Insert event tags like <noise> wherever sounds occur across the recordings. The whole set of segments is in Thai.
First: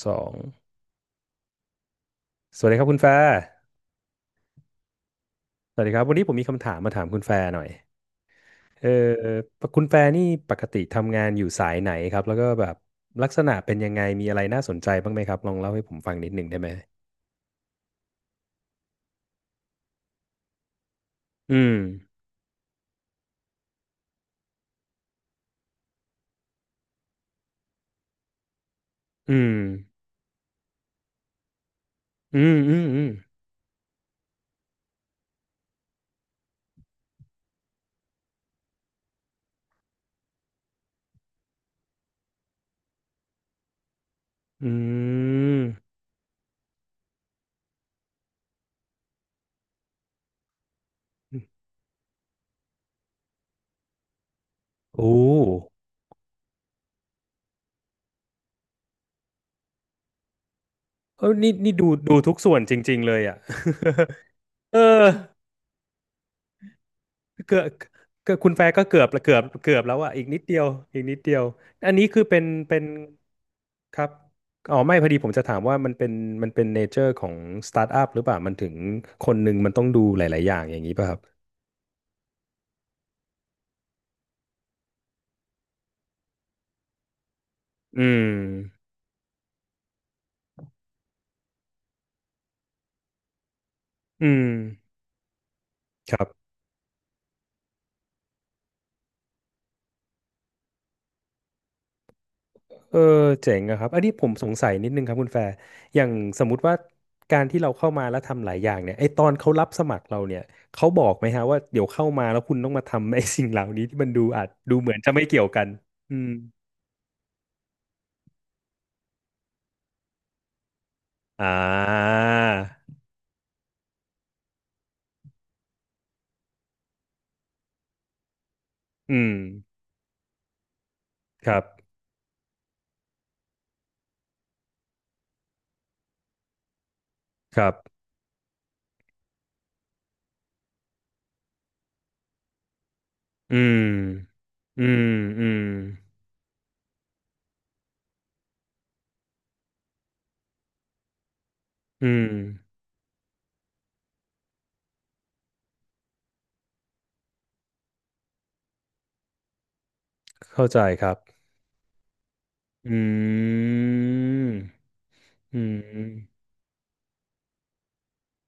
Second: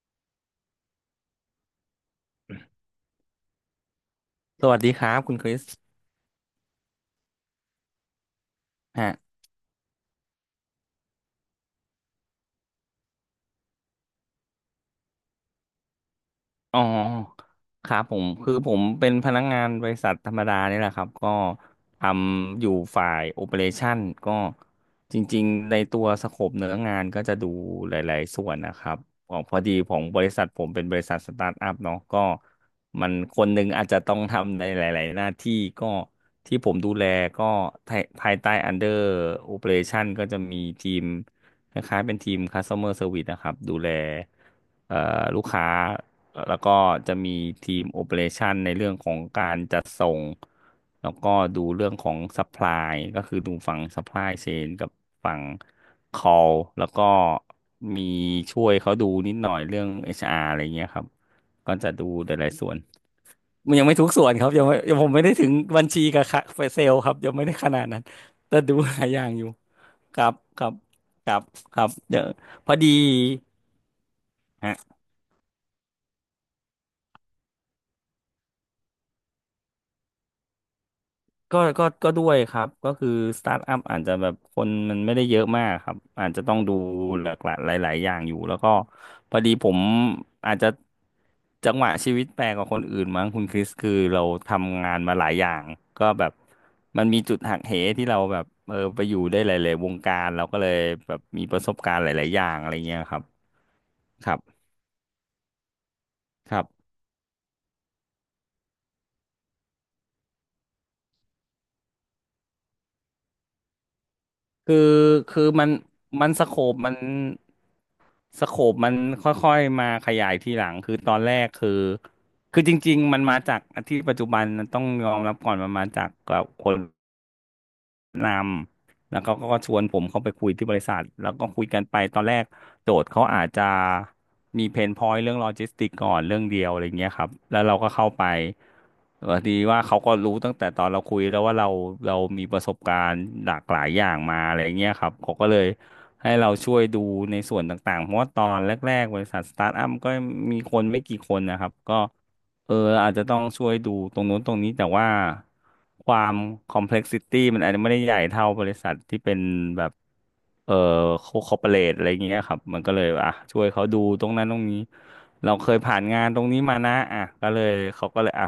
สอง สวัสดีครับคุณแฟร์สวัสดีครับคุณคริสสวัสดีครับวันนี้ผมมีคำถามมาถามคุณแฟร์หน่อยเออฮะ คุณแฟร์นี่ปกติทำงานอยู่สายไหนครับแล้วก็แบบลักษณะเป็นยังไง มีอะไรน่าสนใจบ้างไหมครับลองเล่าให้ผมฟังนิดหนึ่งได้ไหมอ๋อครับผมคือผมเป็นพนักงานบริษัทธรรมดานี่แหละครับก็อืม ทำอยู่ฝ่ายโอเปอเรชันก็จริงๆในตัวสโคปเนื้องานก็จะดูหลายๆส่วนนะครับขอืองพม อดีของบริษัทผมเป็นบริษัทสตาร์ทอัพเนาะก็อืม อืมอืมัมนคนหนึ่งอาจจะต้องทำในหลายๆหน้าที่ก็ที่ผมดูแลก็ภายใต้ Under Operation ก็จะมีทีมคล้ายๆเป็นทีม Customer Service นะครับดูแลอืเอ่อลูกค้า มแล้วก็จะมีทีมโอ e r a t i o n ในเรื่องของการจัดส่งแล้วก็ดูเรื่องของ Supply ก็คือดูฝั่ง Supply Chain กับโอ้ฝั่ง Call แล้วก็มีช่วยเขาดูนิดหน่อยเรื่อง HR อชอาร์อะไรเงี้ยครับเออนี่นี่ก็ดูจะดูดูหทุกลาส่ยวนๆส่จวนริงๆเลยอ่ะ มันยังไม่ทุกส่วนครับยัง <laughs> ไม่เออ ยังผมไม่ได้ถึงบัญชีกับค่ะเซลล์ครับยังไม่ได้เกือบขนาดนั้นเกือบคุณแต่แฟร์ดูก็หเกือลาบยอละย่างเกืออบยู่เกือบแล้วอ่ะคอีรักบนิดเดีคยวรับอีกนิดคเดีรัยบวครัอับนนี้เดี๋คืยอวเป็นพอเป็นดี ครับอ๋อไม่พอดีผมจะถามว่ามันเป็นเนเจอร์ของสตาร์ทอัพหรือเปล่ามันถึงคนหนึ่งมันต้องดูหลาย ๆ อย่างอย่างนี้ป่ะครับก็ด้วยครับก็คือสตาร์ทอัพอาจจะแบบคนมันไม่ได้เยอะมากครับอาจจะต้องดูหลากหลายหลายอืๆอย่างอยู่แล้วก็มพอดีผมอาจจะจังหวะชีวิตแปลกกว่าคนอื่นมั้งคุณคริสคือเราอืมทำงานมาหลายอย่างก็คแบรับบ มันมีจุดหักเหที่เราแบบไปอยู่ได้หลายๆวงการเราก็เลยแบบมีประสบการณ์หลายๆอย่างอะไรเอเงี้อยครับเจ๋งอะครับอันนี้ผคมรัสงบสัยนิดนึงครับคุณแฟร์อย่างสมคมุรัติบ ว่าการที่เราเข้ามาแล้วทำหลายอย่างเนี่ยไอตอนเขารับสมัครเราเนี่ยเขาบอกไหมฮะว่าเดี๋ยวเข้ามาแล้วคุณต้องมาทำไอสิ่งเหล่านี้ที่มันดูอาจคืดูอเหมือนจะไม่เกี่คืยอวกัมันนอืมัมนสโคปมันค่อยๆมาขยายทีหลังคือตอนแรอ่กคือาคือจริงๆมันมาจากที่ปัจจุบันต้องยอมรับก่อนมันมาจากกับคน นำแล้อืวมเขาก็ชวนผมเข้าไปคุยที่บริษัทแล้วก็ครัคุยกันบไปตอนแรกโจทย์เขาอาจจะมีเพนพอยต์เรื่องโลจิสติกก่อนเรื่องเดียวอะไรเงี้ยครับแล้ควรับเราก็เข้าไปดีว่าเขาก็รู้ตั้งแต่ตอนเราคุยแล้วว่าเรามีประสบการณ์หอืลากหลายมอย่างมาอะไรอืเงี้ยมครับเขาอืก็เลมยให้เราช่วยดูในส่วนต่างๆเพราะว่าตอนแรกๆบริษัทสตาร์ทอัพก็มีคนไม่กี่คนนะครับก็ อืมเอออาจจะต้องช่วยดูตรงนู้นตรงนี้แต่ว่าความคอมเพล็กซิตี้มันอาจจะไม่ได้ใหญ่เท่าบริษัทที่เป็นแบบเข้าเออใจครับคอร์ปอเรทอะไรอย่างเงี้ยครับมันอืก็เลยอ่ะช่วยเขาดูตรงนั้นตรมงนี้เราอืเคยม ผ่านงานตรงนี้มานะอ่ะก็เลยเขาก็เลยอ่ะ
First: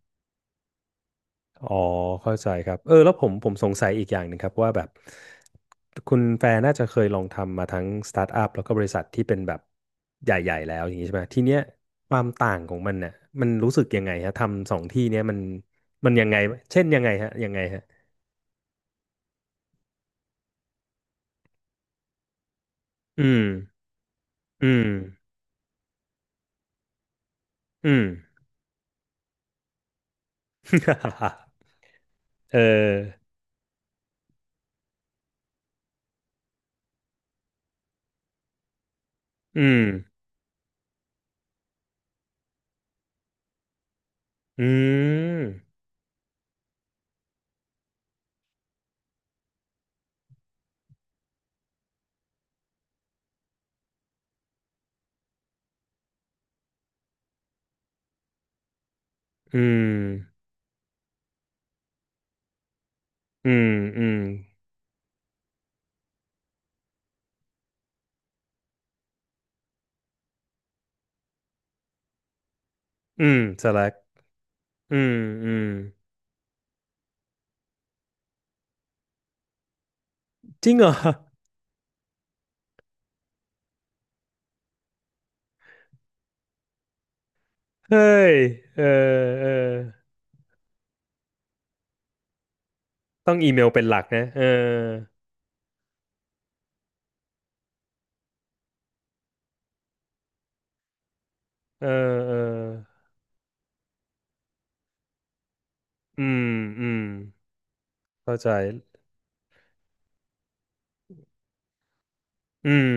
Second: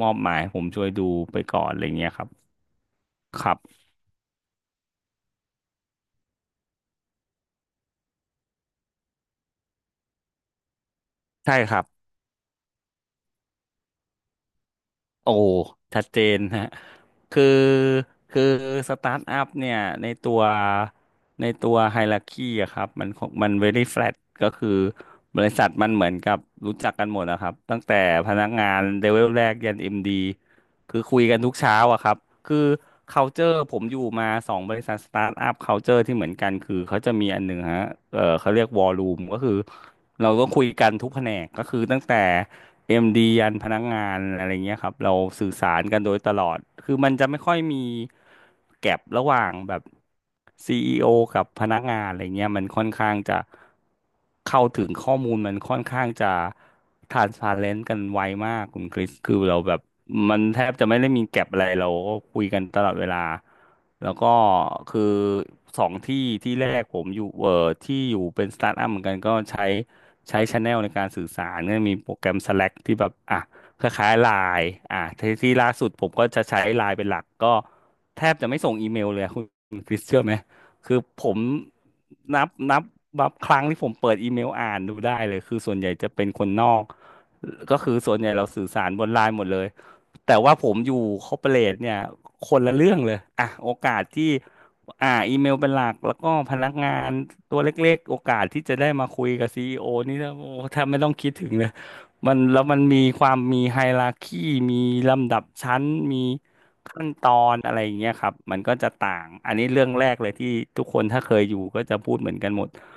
มอบหมายให้ผมช่วยดูไปก่อนอ๋อะอไรเงี้ยครับเข้าใจครับเออแล้วผมคผรัมสงบสัยอีกอย่างหนึ่งครับว่าแบบคุณแฟนน่าจะเคยลองทำมาทั้งสตาร์ทอัพแล้วก็บริษัทที่เป็นแบบใหญ่ๆแล้วอย่างนี้ใช่ไหมทีใช่เนี้ยครับ ความต่างของมันเนี่ยมันรู้สึกยังไงฮะทำสองที่เนี้ยโอ้มันชัดมันเจยังไงนฮะเช่นยังไงฮะคือยังไงฮะคือสตาร์ทอัพเนี่ยในตัวในตัวไฮรักคีอะครับมันขออืงมมัน very flat ก็อืคือมบริษัทมันเหมือนกับรู้จักกันหมดนะครับตั้งอืแต่ม พนักงานเลเวลแรกยันเอ็มดีคือคุยกัน <laughs> ทุกเช้าอะครับเอคืออ culture ผมอยู่มาสองบริษัทสตาร์ทอัพ culture ที่เหมือนกันคือเขาจะมีอันหนึ่งฮะเขาเรียกวอลลุ่มก็คือ อืมเราก็คุยกันทุกแผนกก็คือตั้งแต่เอ็มดียันพนักงานอะไรอืเงี้ยครับ เรามสื่อสารกันโดยตลอด คือมันจะไม่ค่อยมีแก็บระหว่างแบบซีอีโอกับพนักงานอะไรเงี้ยมันค่อนข้างจะเข้าถึงข้อมูลมันค่อนข้างจะ transparent กันไวมากคุณคริสคืออืเราแบบมมันแทบจะไม่ได้มีแก็บอะไรเราก็คุยกันตลอดเวลา อืมอืแล้วมก็คือสองที่ที่แรกผมอยู่ที่อยู่เป็นสตาร์ทอัพเหมือนกันก็ใช้ ใช้ช n แนลในการสื่อสารเน่มีโปรแกรม Slack ที่แบบอืมอ่ะสลัคกล้ายๆไลน์อือ่ะมที่อืที่มล่าสุดผมก็จะใช้ไลน์เป็นหลักก็แทบจะไม่ส่งอีเมลเลยอะคุณคริสเชื่อไหมจริงเหรอ คือผมนับนับนับครั้งที่ผมเปิดอีเมลอ่านดูได้เลยคือส่วนใหญ่จะเป็นคนนอกก็คือส่วนเฮ้ใหญ่ย เราสื่อเอสารบนไลอน์หมเออดเลยแต่ว่าผมอยู่คอร์ปอเรทเนี่ยคนละเรื่องเลยต้องอีอ่ะเมลโอเป็นหกาลัสกนะที่ เอออีเมลเป็นหลักแล้วก็พนักงานตัวเล็กๆโอกาสที่จะได้มาคุยกับซีอีโอนี่นะโอ้แทบไม่ต้องคิดถึงเลยเออเอมัอนแล้วมันมีความมีไฮราคีมีลำดับชั้นอืมีม อืม ขั้นตอนอะไรอย่างเงี้ยครับเข้าใจ มันก็จะต่างอันนี้เรื่องแรกเลยที่ทุกคนถ้าเคยอยู่ก็จะพูดเหมือนกันหมอืดม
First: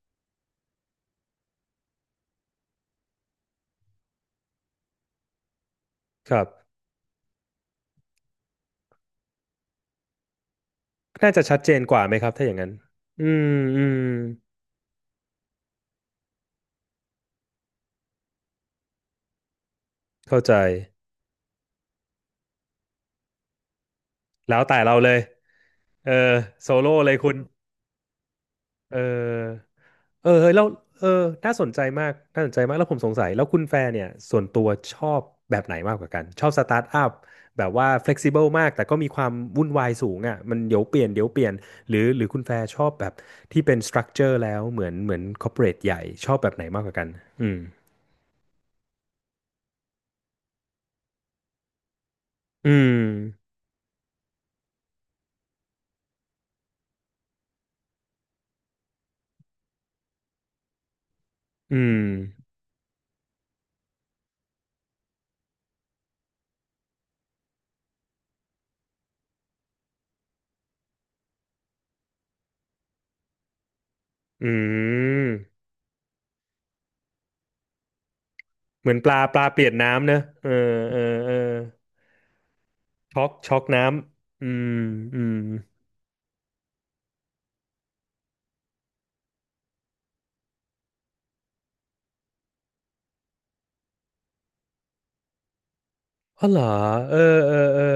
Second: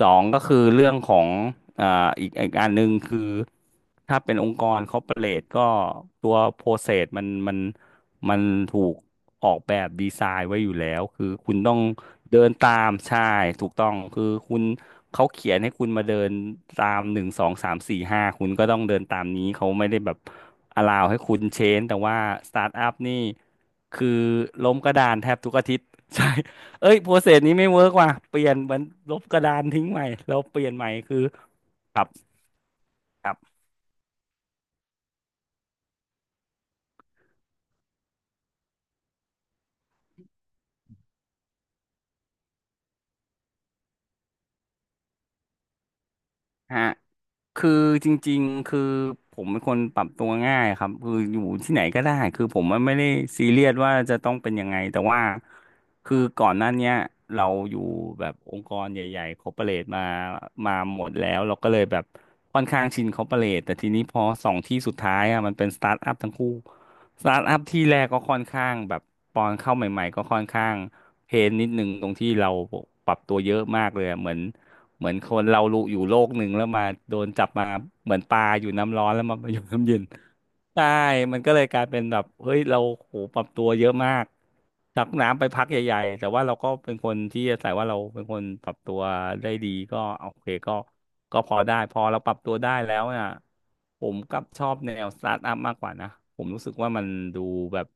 สองก็คือเรื่องของอ่าอีกอันหนึ่งคือถ้าเป็นองค์กรคอร์ปอเรทก็ตัควรัโปรบ เซสมัน มันถูกออกแบบดีไซน์ไว้อยู่แล้วคือน่าจะคุชัณดเจต้อนงกว่าไหมครับเดิถ้าอนย่างนั้ตาน มใช่อืม ถูกอืต้องม คือคุณเขาเขียนให้คุณมาเดินตามหนึ่งสองสามสี่ห้าคุณก็ต้องเดินตามนี้เขาไม่ได้แบบเข้าใจ อลาวให้คุณเชนแต่ว่าสตาร์ทอัพนี่คือแล้วล้มแต่กเราระเลดานย แทบทุกอาทิตย์ เออ <laughs> ใช่โซโล่เอ้ยโปเลรยเซคุณ สนี้ไม่เวิร์กว่ะเปลี่ยนมันเอลบกอ ระดานทิ้งใหม่เออแล้วเออเปแล้วลี่ยนใหม่เอคืออน่าสนใจครับ มากน่าสนใจมากแล้วผมสงสัยแล้วคุณแฟร์เนี่ยส่วนตัวชอบแบบไหนมากกว่ากันชอบสตาร์ทอัพแบบว่า flexible มากแต่ก็มีความวุ่นวายสูงอ่ะมันเดี๋ยวเปลี่ยนเดี๋ยวเปลี่ยนหรือหรือคุณแฟร์ชอบแบบที่เป็น structure แล้วเหมือนเหมือน corporate ใหญ่ชอบแบบไหนมากฮะกว่ากันอืมคือจริงๆคือผมเป็นคนปรับตัวง่ายครับคืออยู่ที่ไหนก็ได้คือผมอืมันไม่มได้ซีเรียสว่าจะต้องเป็นยังไงแต่ว่าคือก่อนหน้าเนี้ยเราอยู่แบบองค์กรใหญ่ๆคอร์ปอเรทมามาหมดแล้วเราก็อืเลยมแบบค่อนข้างชินคอร์ปอเรทแต่ทีนี้พอสองที่สุดท้ายอ่ะมันเป็นสตาร์ทอัพทั้งคู่สตาร์ทอัพที่แรกก็ค่อนข้างแบบตอนเข้าใหม่ๆก็ค่อนข้างเพนนิดนึงตรงที่เราปรับตัวเยอะมากเลยอะเหมือน อืเหมือนมคนเรารู้อยู่โลกหนึ่งแล้วมาโดนจับมาเหมือนปลาอยู่เหมือน้ำนร้อปนลาแล้วปมาลาอเปยู่ลี่ยนน้ำเย็นน้ำเนอะเออใช่เออเออมันก็เลยกลายเป็นแบบเฮ้ยเราโหช็อกปรับช็อกตัวน้เยอะมากำอืมจากอืมน้ำไปพักใหญ่ๆแต่ว่าเราก็เป็นคนที่อาศัยว่าเราเป็นคนปรับตัวได้ดีก็โอเคก็พอได้พอเราปรับตัวได้แล้วน่ะผมกลับชอบแนวสตาร์ทอัพมากกว่านะผอ๋อมเหรรู้อสึกว่ามันเออดูเออเอแบอบ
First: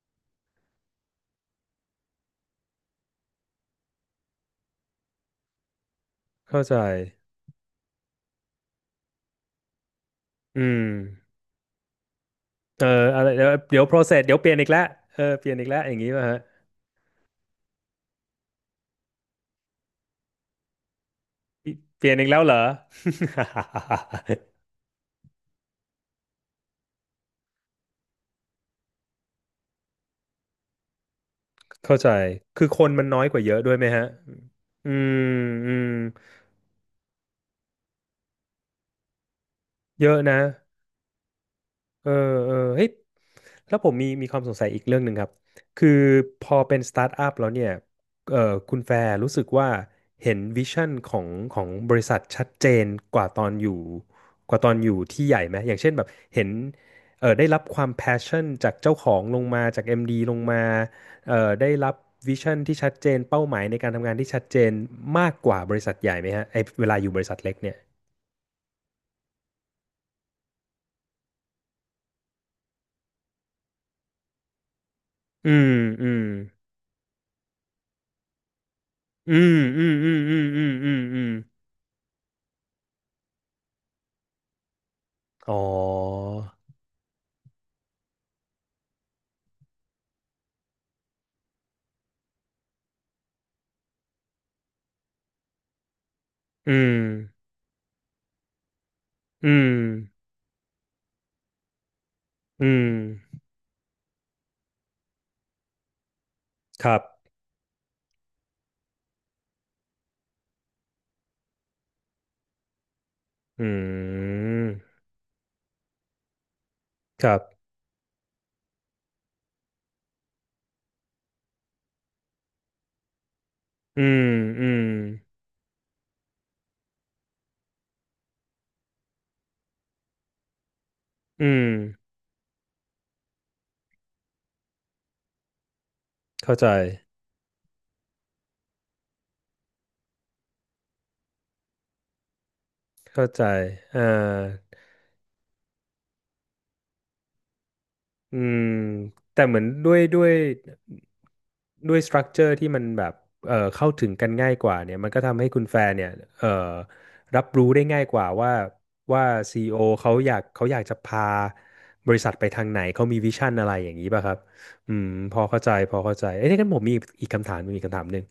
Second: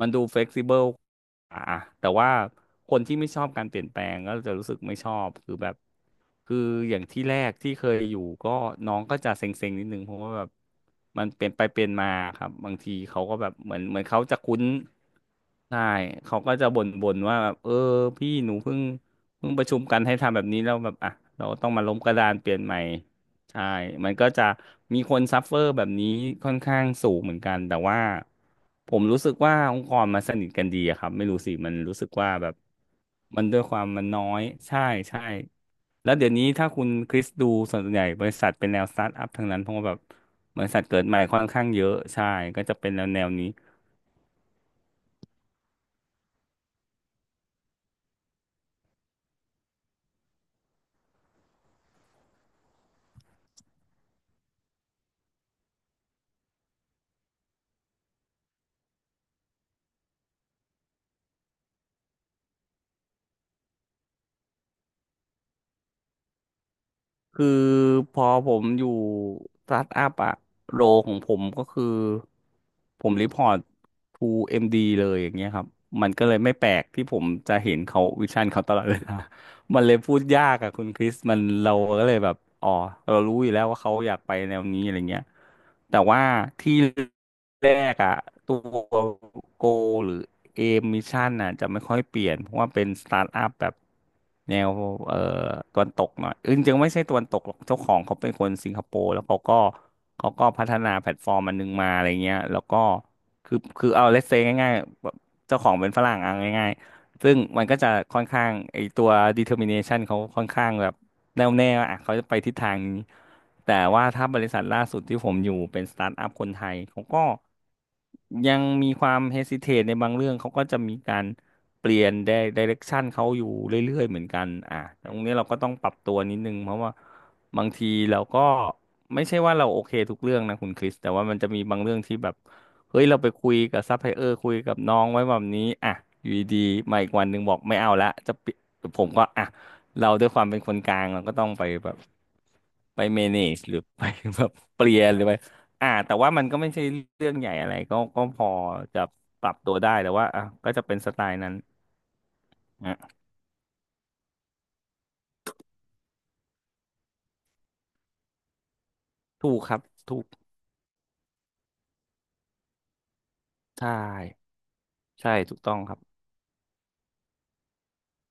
มันดูเฟ e ซิเบิล อ่ะแต่ว่าคนที่ไม่ชอบการเปลี่ยนแปลงก็จะรู้สึกไม่ชอบคือแบบคือเข้าใจ อย่างที่แรกที่เคยอยู่ก็น้องก็จะเซ็งๆนิดนึงเพราะว่าแบบอืมมันเปลี่ยนไปเปลี่ยนมาครับบางเออทีอะเขาไรก็เดี๋แบยวบเหมือเดี๋ยนว เขา process เดี๋ยจะวเปลี่ยคุ้นนอีกแล้วเออเปลี่ยนอีกแล้ใช่วอย่างนี้ป่ะเขาฮะ ก็จะบ่นๆว่าแบบเออพี่หนูเพิ่งประชุมกันให้ทำแบบนี้แล้วแบบอ่ะเราต้องมาล้มเปกลี่ยระนดาอีกนแล้วเปเหรลี่ยนอ ใหม่ ใช่มันก็จะมีคนซัฟเฟอร์แบบนี้ค่อนข้างสูงเหมือนกัน แต่ว่าผมรู้สึกว่าองค์กรมันสนิทกันดีอะครับ ไม่รู้สิ มัน <laughs> รู้เข้าสึใจ กว่าแบบคือคนมันน้อยกมัว่านเยด้อะวยด้วคยวาไหมมมัฮะนน้อย ใช่อืใช่มอืม แล้วเดี๋ยวนี้ถ้าคุณคริสดูส่วนใหญ่บริษัทเป็นแนวสตาร์ทอัพทั้งนั้นเพราะว่าแบบเยอะนะ บริษัทเกิดใหม่ค่อนข้างเยอะ เออใช่ เออก็จะเฮ้ยเป็นแนวแนวนี้ แล้วผมมีความสงสัยอีกเรื่องหนึ่งครับคือพอเป็นสตาร์ทอัพแล้วเนี่ยเออคุณแฟร์รู้สึกว่าเห็นวิชั่นของของบริษัทชัดเจนกว่าตอนอยู่กว่าตอนอยู่ที่ใหญ่ไหมอย่างเช่นแบบเห็นเออได้รับความแพชชั่นจากเจ้าของลงมาจาก MD ลงมาเออได้รับวิชั่นที่ชัดเจนเป้าหมายในการทำงานที่ชัดเจนมากกว่าบริษัทใหญ่ไหมฮะไอเวลาอยู่บริษัทคือเล็กเนี่ยพอผมอยู่สตาร์ทอัพอะโรของผมก็คือผมรีพอร์ต to เอ็มดีเลยอย่างเงี้อืยครับมอืมันมก็เลยไม่แปลกที่ผมจะเห็นเขาวิชั่นเขาตลอดเวลา อืม <laughs> มัอืนเลมยอืพูมดอืมยากอืมอะคุณคริสอืม มันเราก็เลยแบบอ๋อเรารู้อยู่แล้วว่าเขาอยากไปแนวนี้อะไรเงี้ยอ๋อแต่ว่าที่แรกอะตัวโกหรือ เกมมิชชั่นน่ะจะไม่ค่อยเปลี่ยนเพราะว่าเป็นสตาร์ทอัพแบบแนวเอ่อตะวันตกหน่อยจอืริงๆไม่มใช่ตะวันตกหรอกเจ้าของเขาเป็นคนสิงคโปร์แล้วเขาอืก็มพัฒนาแพลตฟอร์มอันนึงมาอะไรเงี้ยแล้วอืก็มคือเอาเล s เซง่ายๆแบบเจ้าของเป็นฝรั่งเอาง่าย ครับซึ่งมันก็จะค่อนข้างไอตัว determination เขาค่อนข้างแบบแน่วแน่ว่าอ่ะเขาจะไปทิศทางนี้อืแต่ว่าถ้าบริษัทล่ามสุดที่ผมอยู่เป็นสตาร์ทอัพคนไทยเขาก็ครับยังมีความ hesitate ในบางเรื่องเขาก็จะมีการเปลี่ยน direction เขาอยู่เรื่อือยๆเหมมือนกันอือ่ะมตรงนี้เราก็ต้องปรับตัวนิดนึงเพราะว่าบางทีเราก็ไม่ใช่ว่าเราโอเคทุกเรื่องนะคุณคริสแต่ว่ามันอืจะมีมบางเรื่องที่แบบ เฮ้ยเราไปคุยกับซัพพลายเออร์คุยกับน้องไว้แบบนี้อ่ะอยู่เข้าดีใจๆมาอีกวันหนึ่งบอกไม่เอาละจะปิดผมก็อ่ะเราด้วยความเป็นคนกลางเราก็ต้องไปแบบไปเมเข้าเนใจจหรือ <laughs> อ่าไปแบบเปลี่ยนหรือไปอ่ะแต่ว่ามันก็ไม่ใช่เรื่องใหญ่อะไรก็อืพอมจะแต่ปรัเหบมือนตัวด้ได้วยแต่ด้วว่ายอ่ะก็จะเป็นสไตล์นั้นด้วยสตรัคเจอร์ที่มันอ่ะแบบเข้าถึงกันง่ายกว่าเนี่ยมันก็ทำให้คุณแฟร์เนี่ยเอ่อรับรู้ได้ง่ายกว่าว่าว่าถูซีกอีคโอรับเขาถูกอยากเขาอยากจะพาบริษัทไปทางไหน เขามีวิชั่นอะไรอใช่ย่างนี้ป่ะครับ อืมใช่พอถูเข้ากใจต้องคพรัอบเข้าใจเอ้ยงั้นผมมีอีกคำถามมีอีกคำถามหนึ่ง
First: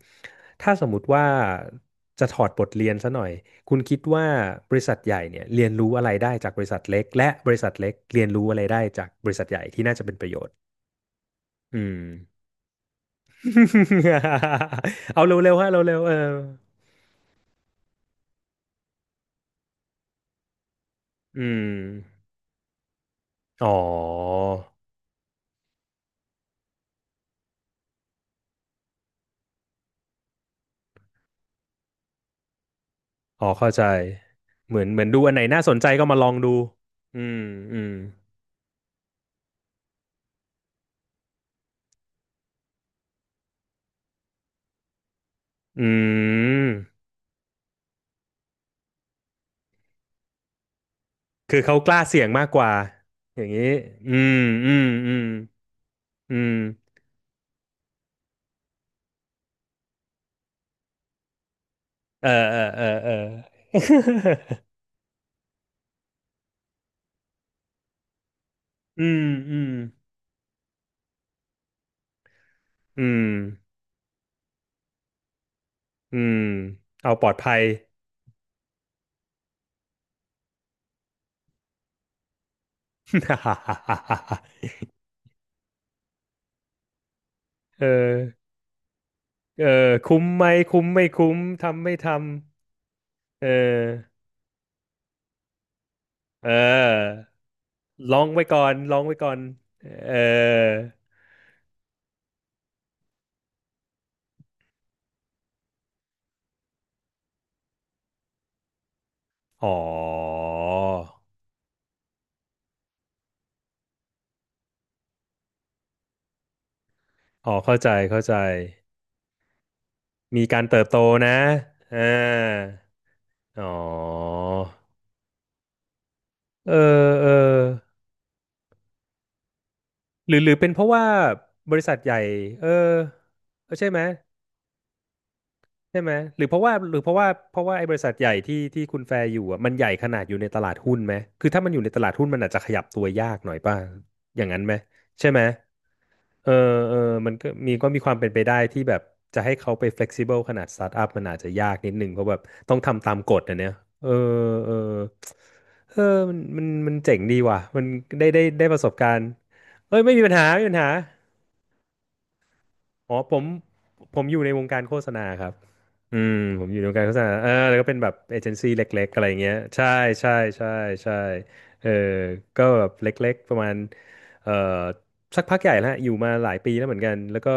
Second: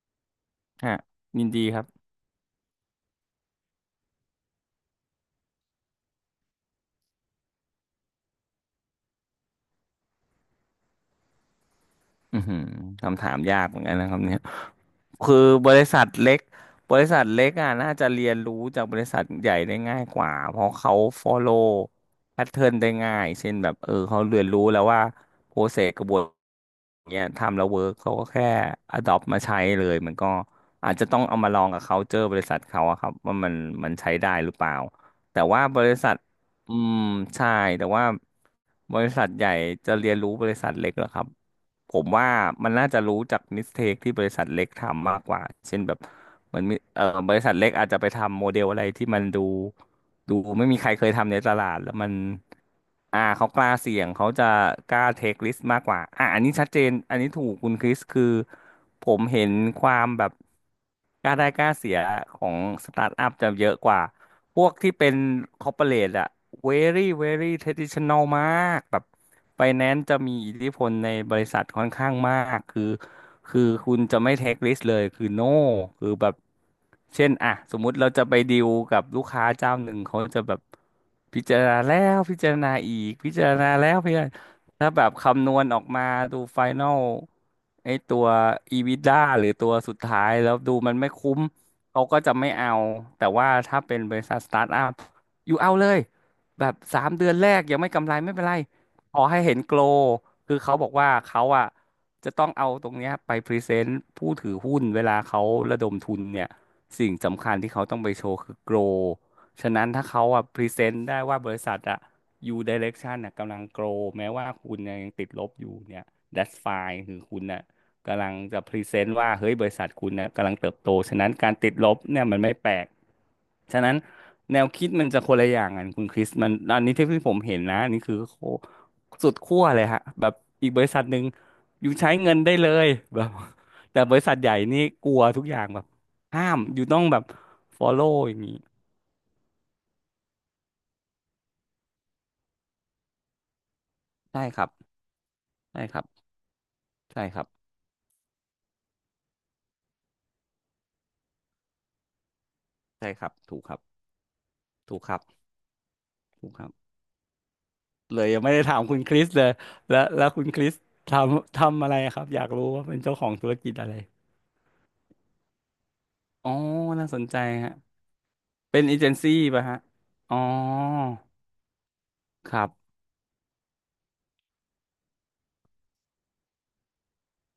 ถ้าสมฮะมุติว่ายินดีครับจะถอดบทเรียนซะหน่อยคุณคิดว่าบริษัทใหญ่เนี่ยเรียนรู้อะไรได้จากบริษัทเล็กและบริษัทเล็กเรียนรู้อะไรได้จากบริษัทใหญ่ที่น่าจะเป็นประโยชน์อืม อือหือคำถามยากเหมือนกันนะครับเนี่ย <laughs> เอาคือเร็วๆฮะบริเร็วษัทๆเออเล็กบริษัทเล็กอ่ะน่าจะเรียนรู้จากบริษัทใหญ่ได้ง่ายกว่าเพราะเขา อื follow ม pattern ได้ง่ายเช่นอ๋แบอบเออเขาเรียนรู้แล้วว่า process กระบวนเนี่ยทำแล้วเวิร์กเขาก็แค่ adopt มาใช้เลยมันก็อาจจะต้องเอามาลองกับ culture บริษัทเขาอะครับว่าอ๋อมันเข้าใจมันใช้ได้หรือเปล่าเหมือนเหมือนดูอันไหนแต่น่าว่าสนบใจริก็ษัมาทลองดูอืมอืมใช่อืแต่มว่าบริษัทใหญ่จะเรียนรู้บริษัทเล็กเหรอครับ ผมว่ามันน่าจะรู้จากมิสเทคที่บริษัทเล็กทำมากกว่าเช่อืนแบบเหมันมเอ่ม อบริษัทเล็กอาจจะไปทำโมเดลอะไรที่มันดูไม่มีใครเคยทำในตคือลาเขาดกแล้วล้ามันเสี่ยงมากกว่าอ่าอย่าเขางกนี้ล้าเสี่ยงอืเขามจะอืมกล้าอืเทมคริสมากกว่าอ่าอือันนี้มชัดเจนอันนี้ถูกคุณคริสคือผมเห็นความแบบกล้าได้กล้าเสียเออขอเองอเออสตาเอร์ทอ อัพจะเยอะ <laughs> กว่า พวกที่เป็นคอร์ปอเรทอะ very very traditional มากแบอืบมอืไฟมแนนซ์จะมีอิทธิพลในบริษัทค่อนข้างมากคืออืมคือคุณจะไม่ take risk เลยคือ no คืออืแบบมเอาปเช่ลอนดอะภัย สมมุติเราจะไปดีลกับลูกค้าเจ้าหนึ่งเขาจะแบบพิจารณาแล้วพิจารณาอีกพิจารณาแล้วพิจารณา <laughs> ถ้าแบบคำนวณออกมาดูไฟน a ลเอไอตัอว EBITDA หรือเอตัอวสุดท้าคุ้มยไหมแล้วดูคุ้มมันไม่ไม่คุ้คุ้มม ทำไม่เขาทก็จะไม่เอาแต่ำเอว่าถ้าเป็นบอริษัทสตาร์ทอัพอยู่เอาเลยเแบบสามออเดือนแรกยังไม่กำลไรองไม่เป็ไว้นไรก่อนลองขไว้อก่อให้นเห็นโกลเอคือเขาอบอกว่าเขาอ่ะจะต้องเอาตรงเนี้ยไปพรีเซนต์ผู้ถือหุ้นเวลาเขาระดมทุนเนี่ยสิ่งสำคัญที่เขาต้องไปโชว์คือโกลอ๋ฉะนั้นถ้าเขาออ่ะพรีเซนต์ได้ว่าบริษัทอ่ะยูไดเรกชันน่ะกำลังโกรแม้ว่าคุณเนี่ยยังติดลบอยู่เนี่ย that's fine คือคุณอ๋อน่ะ เข้าใจเข้ากำลัใจงจะพรีเซนต์ว่าเฮ้ยบริษัทคุณนะมีกำลังการเติบเติบโตโตฉะนั้นะนการติดลบอ่า เนี่ยมันไม่แปลกอ๋อ ฉะนั้นแนวคิดมันจะคนละอย่างกันคุณคริสมันเออ อันนี้ที่เออผมเห็นนะอันนี่คือโคสุดขั้วเลยฮะแบหรืบอหรือเป็อีนกเพบริราะษัว่าทหนึ่งบริอยู่ษัทใหใช้ญ่ เงินได้เอเลอยแบบเออใช่ไหแต่ม บริษัทใหญ่นี่กลัวทุกอย่างแบบใช่ไหมหรืห้าอเพมราะว่าอยู่หรืต้อองเพแบราะบ ว่าเพราะว่าไอ้บริษัท follow ใหอญ่ย่างนี้ที่คุณแฟร์อยู่อ่ะมันใหญ่ขนาดอยู่ในตลาดหุ้นไหมคือถ้ามันอยู่ในตลาดหุ้นมันอาจจะขยับตัวยากหน่อยป่ะอใช่ย่างคนั้นรับไหมใช่ไหมใช่ครับเออเออใช่มันครัก็บมีก็มีความเป็นไปได้ที่แบบจะให้เขาไป flexible ขนาดสตาร์ทอัพมันอาจจะยากนิดนึงเพราะแบบต้องทำใช่ตามครักบฎอ่ะถูกเนี่คยรับเออเออถูกครับเออมันถูกมัคนรับ มันเจ๋งดีว่ะมันเลได้ยยัได้งไม่ได้ได้ปถาระมสบคุณกาครริณ์สเลยเอ้แล้ยวไม่มีแล้วปัญคุหาณคไม่ริมีสปัญหา ทำอะไรครับอยากรู้ว่าเป็นอ๋เจ้าอขอผงมธุรกิจอะไรผมอยู่ในวงการโฆษณาครับอืมอ๋อผมอยู่ในวงการน่าโฆสษนณาใจเออฮะแล้วก็เป็นแบบเอเจนซี่เป็นเอเล็เจกๆนอะไรซี่อย่างเงี้ยป่ะฮะใช่ใช่อ๋อใช่ใช่เออคก็รับแบบเล็กๆประมาณเอ่อสักพักใหญ่แล้วฮะอยู่มาหลายปีแล้วเหมือนกันแล้วก็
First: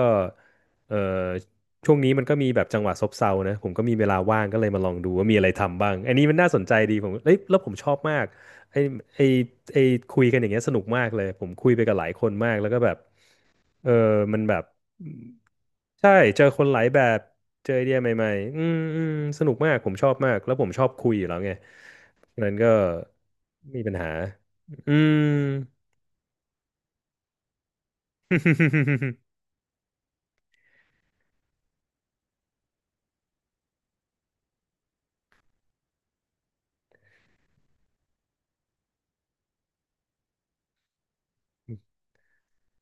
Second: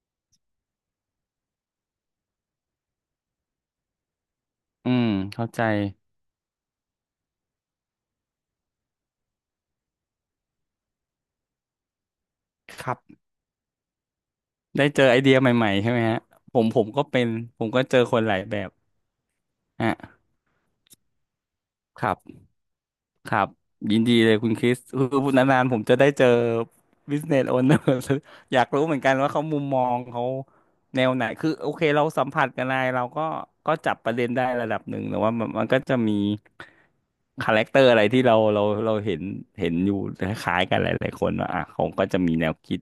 เอ่อช่วงนี้มันก็มีแบบจังหวะซบเซานะผมก็มีเวลาว่างก็เลยมาลอืองมดูว่ามีอะเข้าไรใจทำบ้างอันนี้มันน่าสนใจดีผมเอ้ยแล้วผมชอบมากไอ้ไอ้ไอ้คุยกันอย่างเงี้ยสนุกมากเลยผมคุยไปกับหลายคนมากแล้วก็คแบรับ บเออ มันแบบได้เจอไอเดียใหม่ๆใช่ไหมใช่ฮะเจอผคนมหผลายมแบก็บเป็นผเจมอไอก็เดีเจยอใหคนม่หลายๆแบอืบมอืมสนุกมากผฮะมชอบมากแล้วผมชอบคุยอยู่แล้วไงครับ ฉะนั้นก็ครับไมมีปัญยินหาดีเลยคุณคริสอืคืม อพูดนานๆผมจะได้เจอ business owner <laughs> อยากรู้เหมือนกันว่าเขา <laughs> มุมมองเขาแนวไหนคือโอเคเราสัมผัสกันไลยเราก็ก็จับประเด็นได้ระดับหนึ่งแต่ว่ามันก็จะมีคาแรคเตอร์อะไรที่เราเห็นเห็นอยู่คล้ายๆกันหลายๆคนว่าอ่ะเขาก็จะมีแนวคิด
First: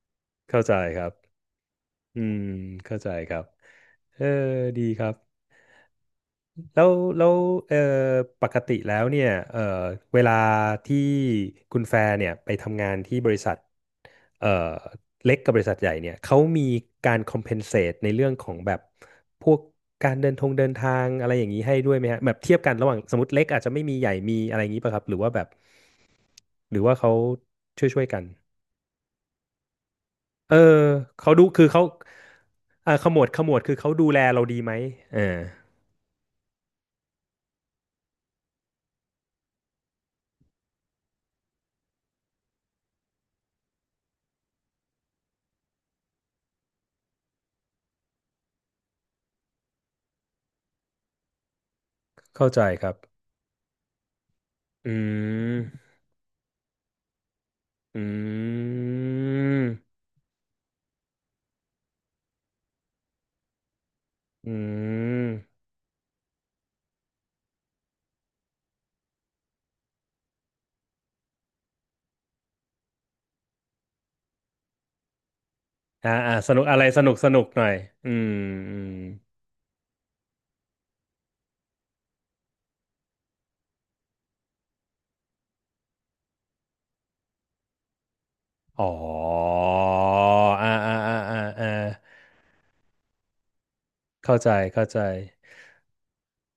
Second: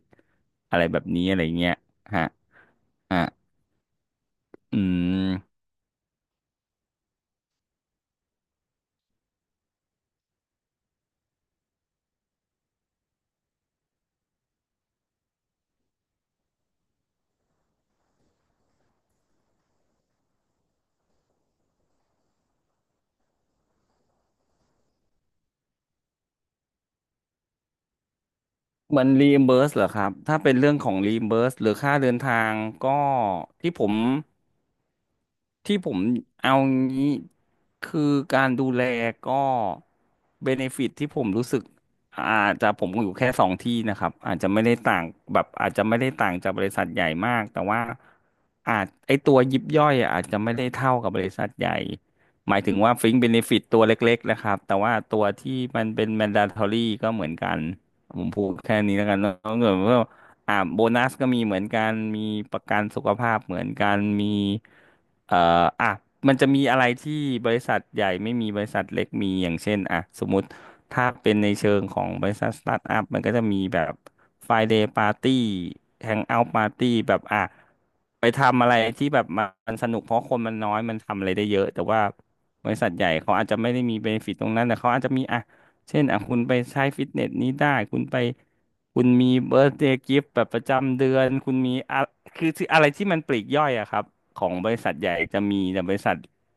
เข้าใจอะไรแบคบรับนี้อะไรเงี้ยอืฮะมเข้าใจอ่ะครับเอออืดีครับ มแล้วแล้วเอ่อปกติแล้วเนี่ยเวลาที่คุณแฟร์เนี่ยไปทำงานที่บริษัทเอ่อเล็กกับบริษัทใหญ่เนี่ยเขามีการ compensate ในเรื่องของแบบพวกการเดินทงเดินทางอะไรอย่างนี้ให้ด้วยไหมฮะแบบเทียบกันระหว่างสมมติเล็กอาจจะไม่มีใหญ่มีอะไรอย่างนี้ป่ะครับหรือว่าแบบหรือว่าเขาช่วยกันมันรีเ b ิร์สเหรอครับถ้าเป็เอนอเรื่องของรีเขาเ b ิดูร์สคืหอรือเขาค่าเดินทางก็อ่าขมวดที่คือผเขาม ดูแลเราดีไหมเออที่ผมเอางี้คือการดูแลก็เบเนฟิตที่ผมรู้สึกอาจจะผมอยู่แค่สองที่นะครับอาจจะไม่ได้ต่างแบบอาจจะไม่ได้ต่างจากบริษัทใหญ่มากแต่ว่าอาจไอตัวยิบย่อยอะอาจจะไม่ได้เท่ากับบริษัทใหญ่เข้าหมาใจยถึงครัว่าบฟิงเบเนฟิตตัวเล็กๆนะครับแต่อืว่าตัวที่มันม เป็น mandatory ก็เหมือนกันอืผมพูดแค่นี้แล้วกันเนอมะ อ่าโบนัสก็มีเหมือนกันมีประกันสุขภาพเหมือนกันมีอืเอ่อมอ่ะมันจะมีอะไรที่บริษัทใหญ่ไม่มีบริษัทเล็กมีอย่างเช่นอ่ะสมมติถ้าเป็นในเชิงของบริษัทสตาร์ทอัพมันก็จะมีแบบ Friday Party อ่าอ่า Hangout สนุกอะไร Party สนุแบกบสนุอ่ะกหน่อยอืมไปทำอะอืไรมที่แบบมันสนุกเพราะคนมันน้อยมันทำอะไรได้เยอะแต่ว่าบริษัทใหญ่เขาอาจจะไม่ได้มีเบนฟิตตรงนั้นแต่เขาอาจจะมีอ่ะ เช่นอ่ะคุณไปใช้ฟิตเนสนี้ได้คุณไปอ๋อคุณมีเบิร์ d เดย์กิฟต์แบบประอ่าอ่าจำเดือ่าอนอ่าคุณอ่ามีอะคืออะไรที่มันปลีกย่อยอะครับเข้าขอใจงบริเข้าษัทใจใหญ่จะมีแต่บริษัท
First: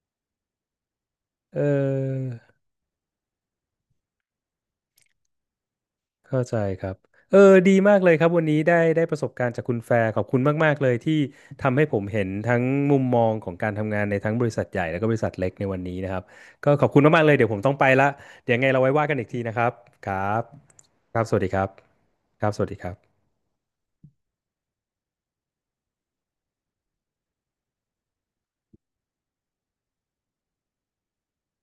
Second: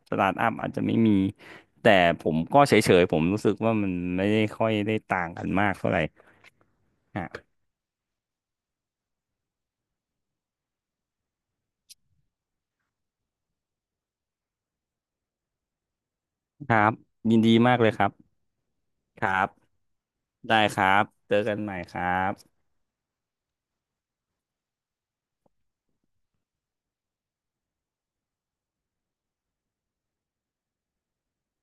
สตาร์ทอัพอาจจะไม่มีเอแต่ผอมก็เฉยๆผมรู้สึกว่ามันไม่ได้ค่อยได้ต่างกันมากเท่าไหร่เข้าใจครับอ่ะเออดีมากเลยครับวันนี้ได้ประสบการณ์จากคุณแฟร์ขอบคุณมากๆเลยที่ทำให้ผมเห็นทั้งมุมมองของการทำงานในทั้งบริษัทใหญ่แล้วก็บริษัทเล็กในวันนี้นะครับก็ครัขอบบคุณมากๆเลยยินเดี๋ยดีวผมต้อมางกไปเลยคละรับเดี๋ยวไงเราไว้ว่ากันคอีกรัทีบนะครับครับได้ครับครับสเจอวัสดีกัคนรับใหม่ครัครับบสวัสดีครับ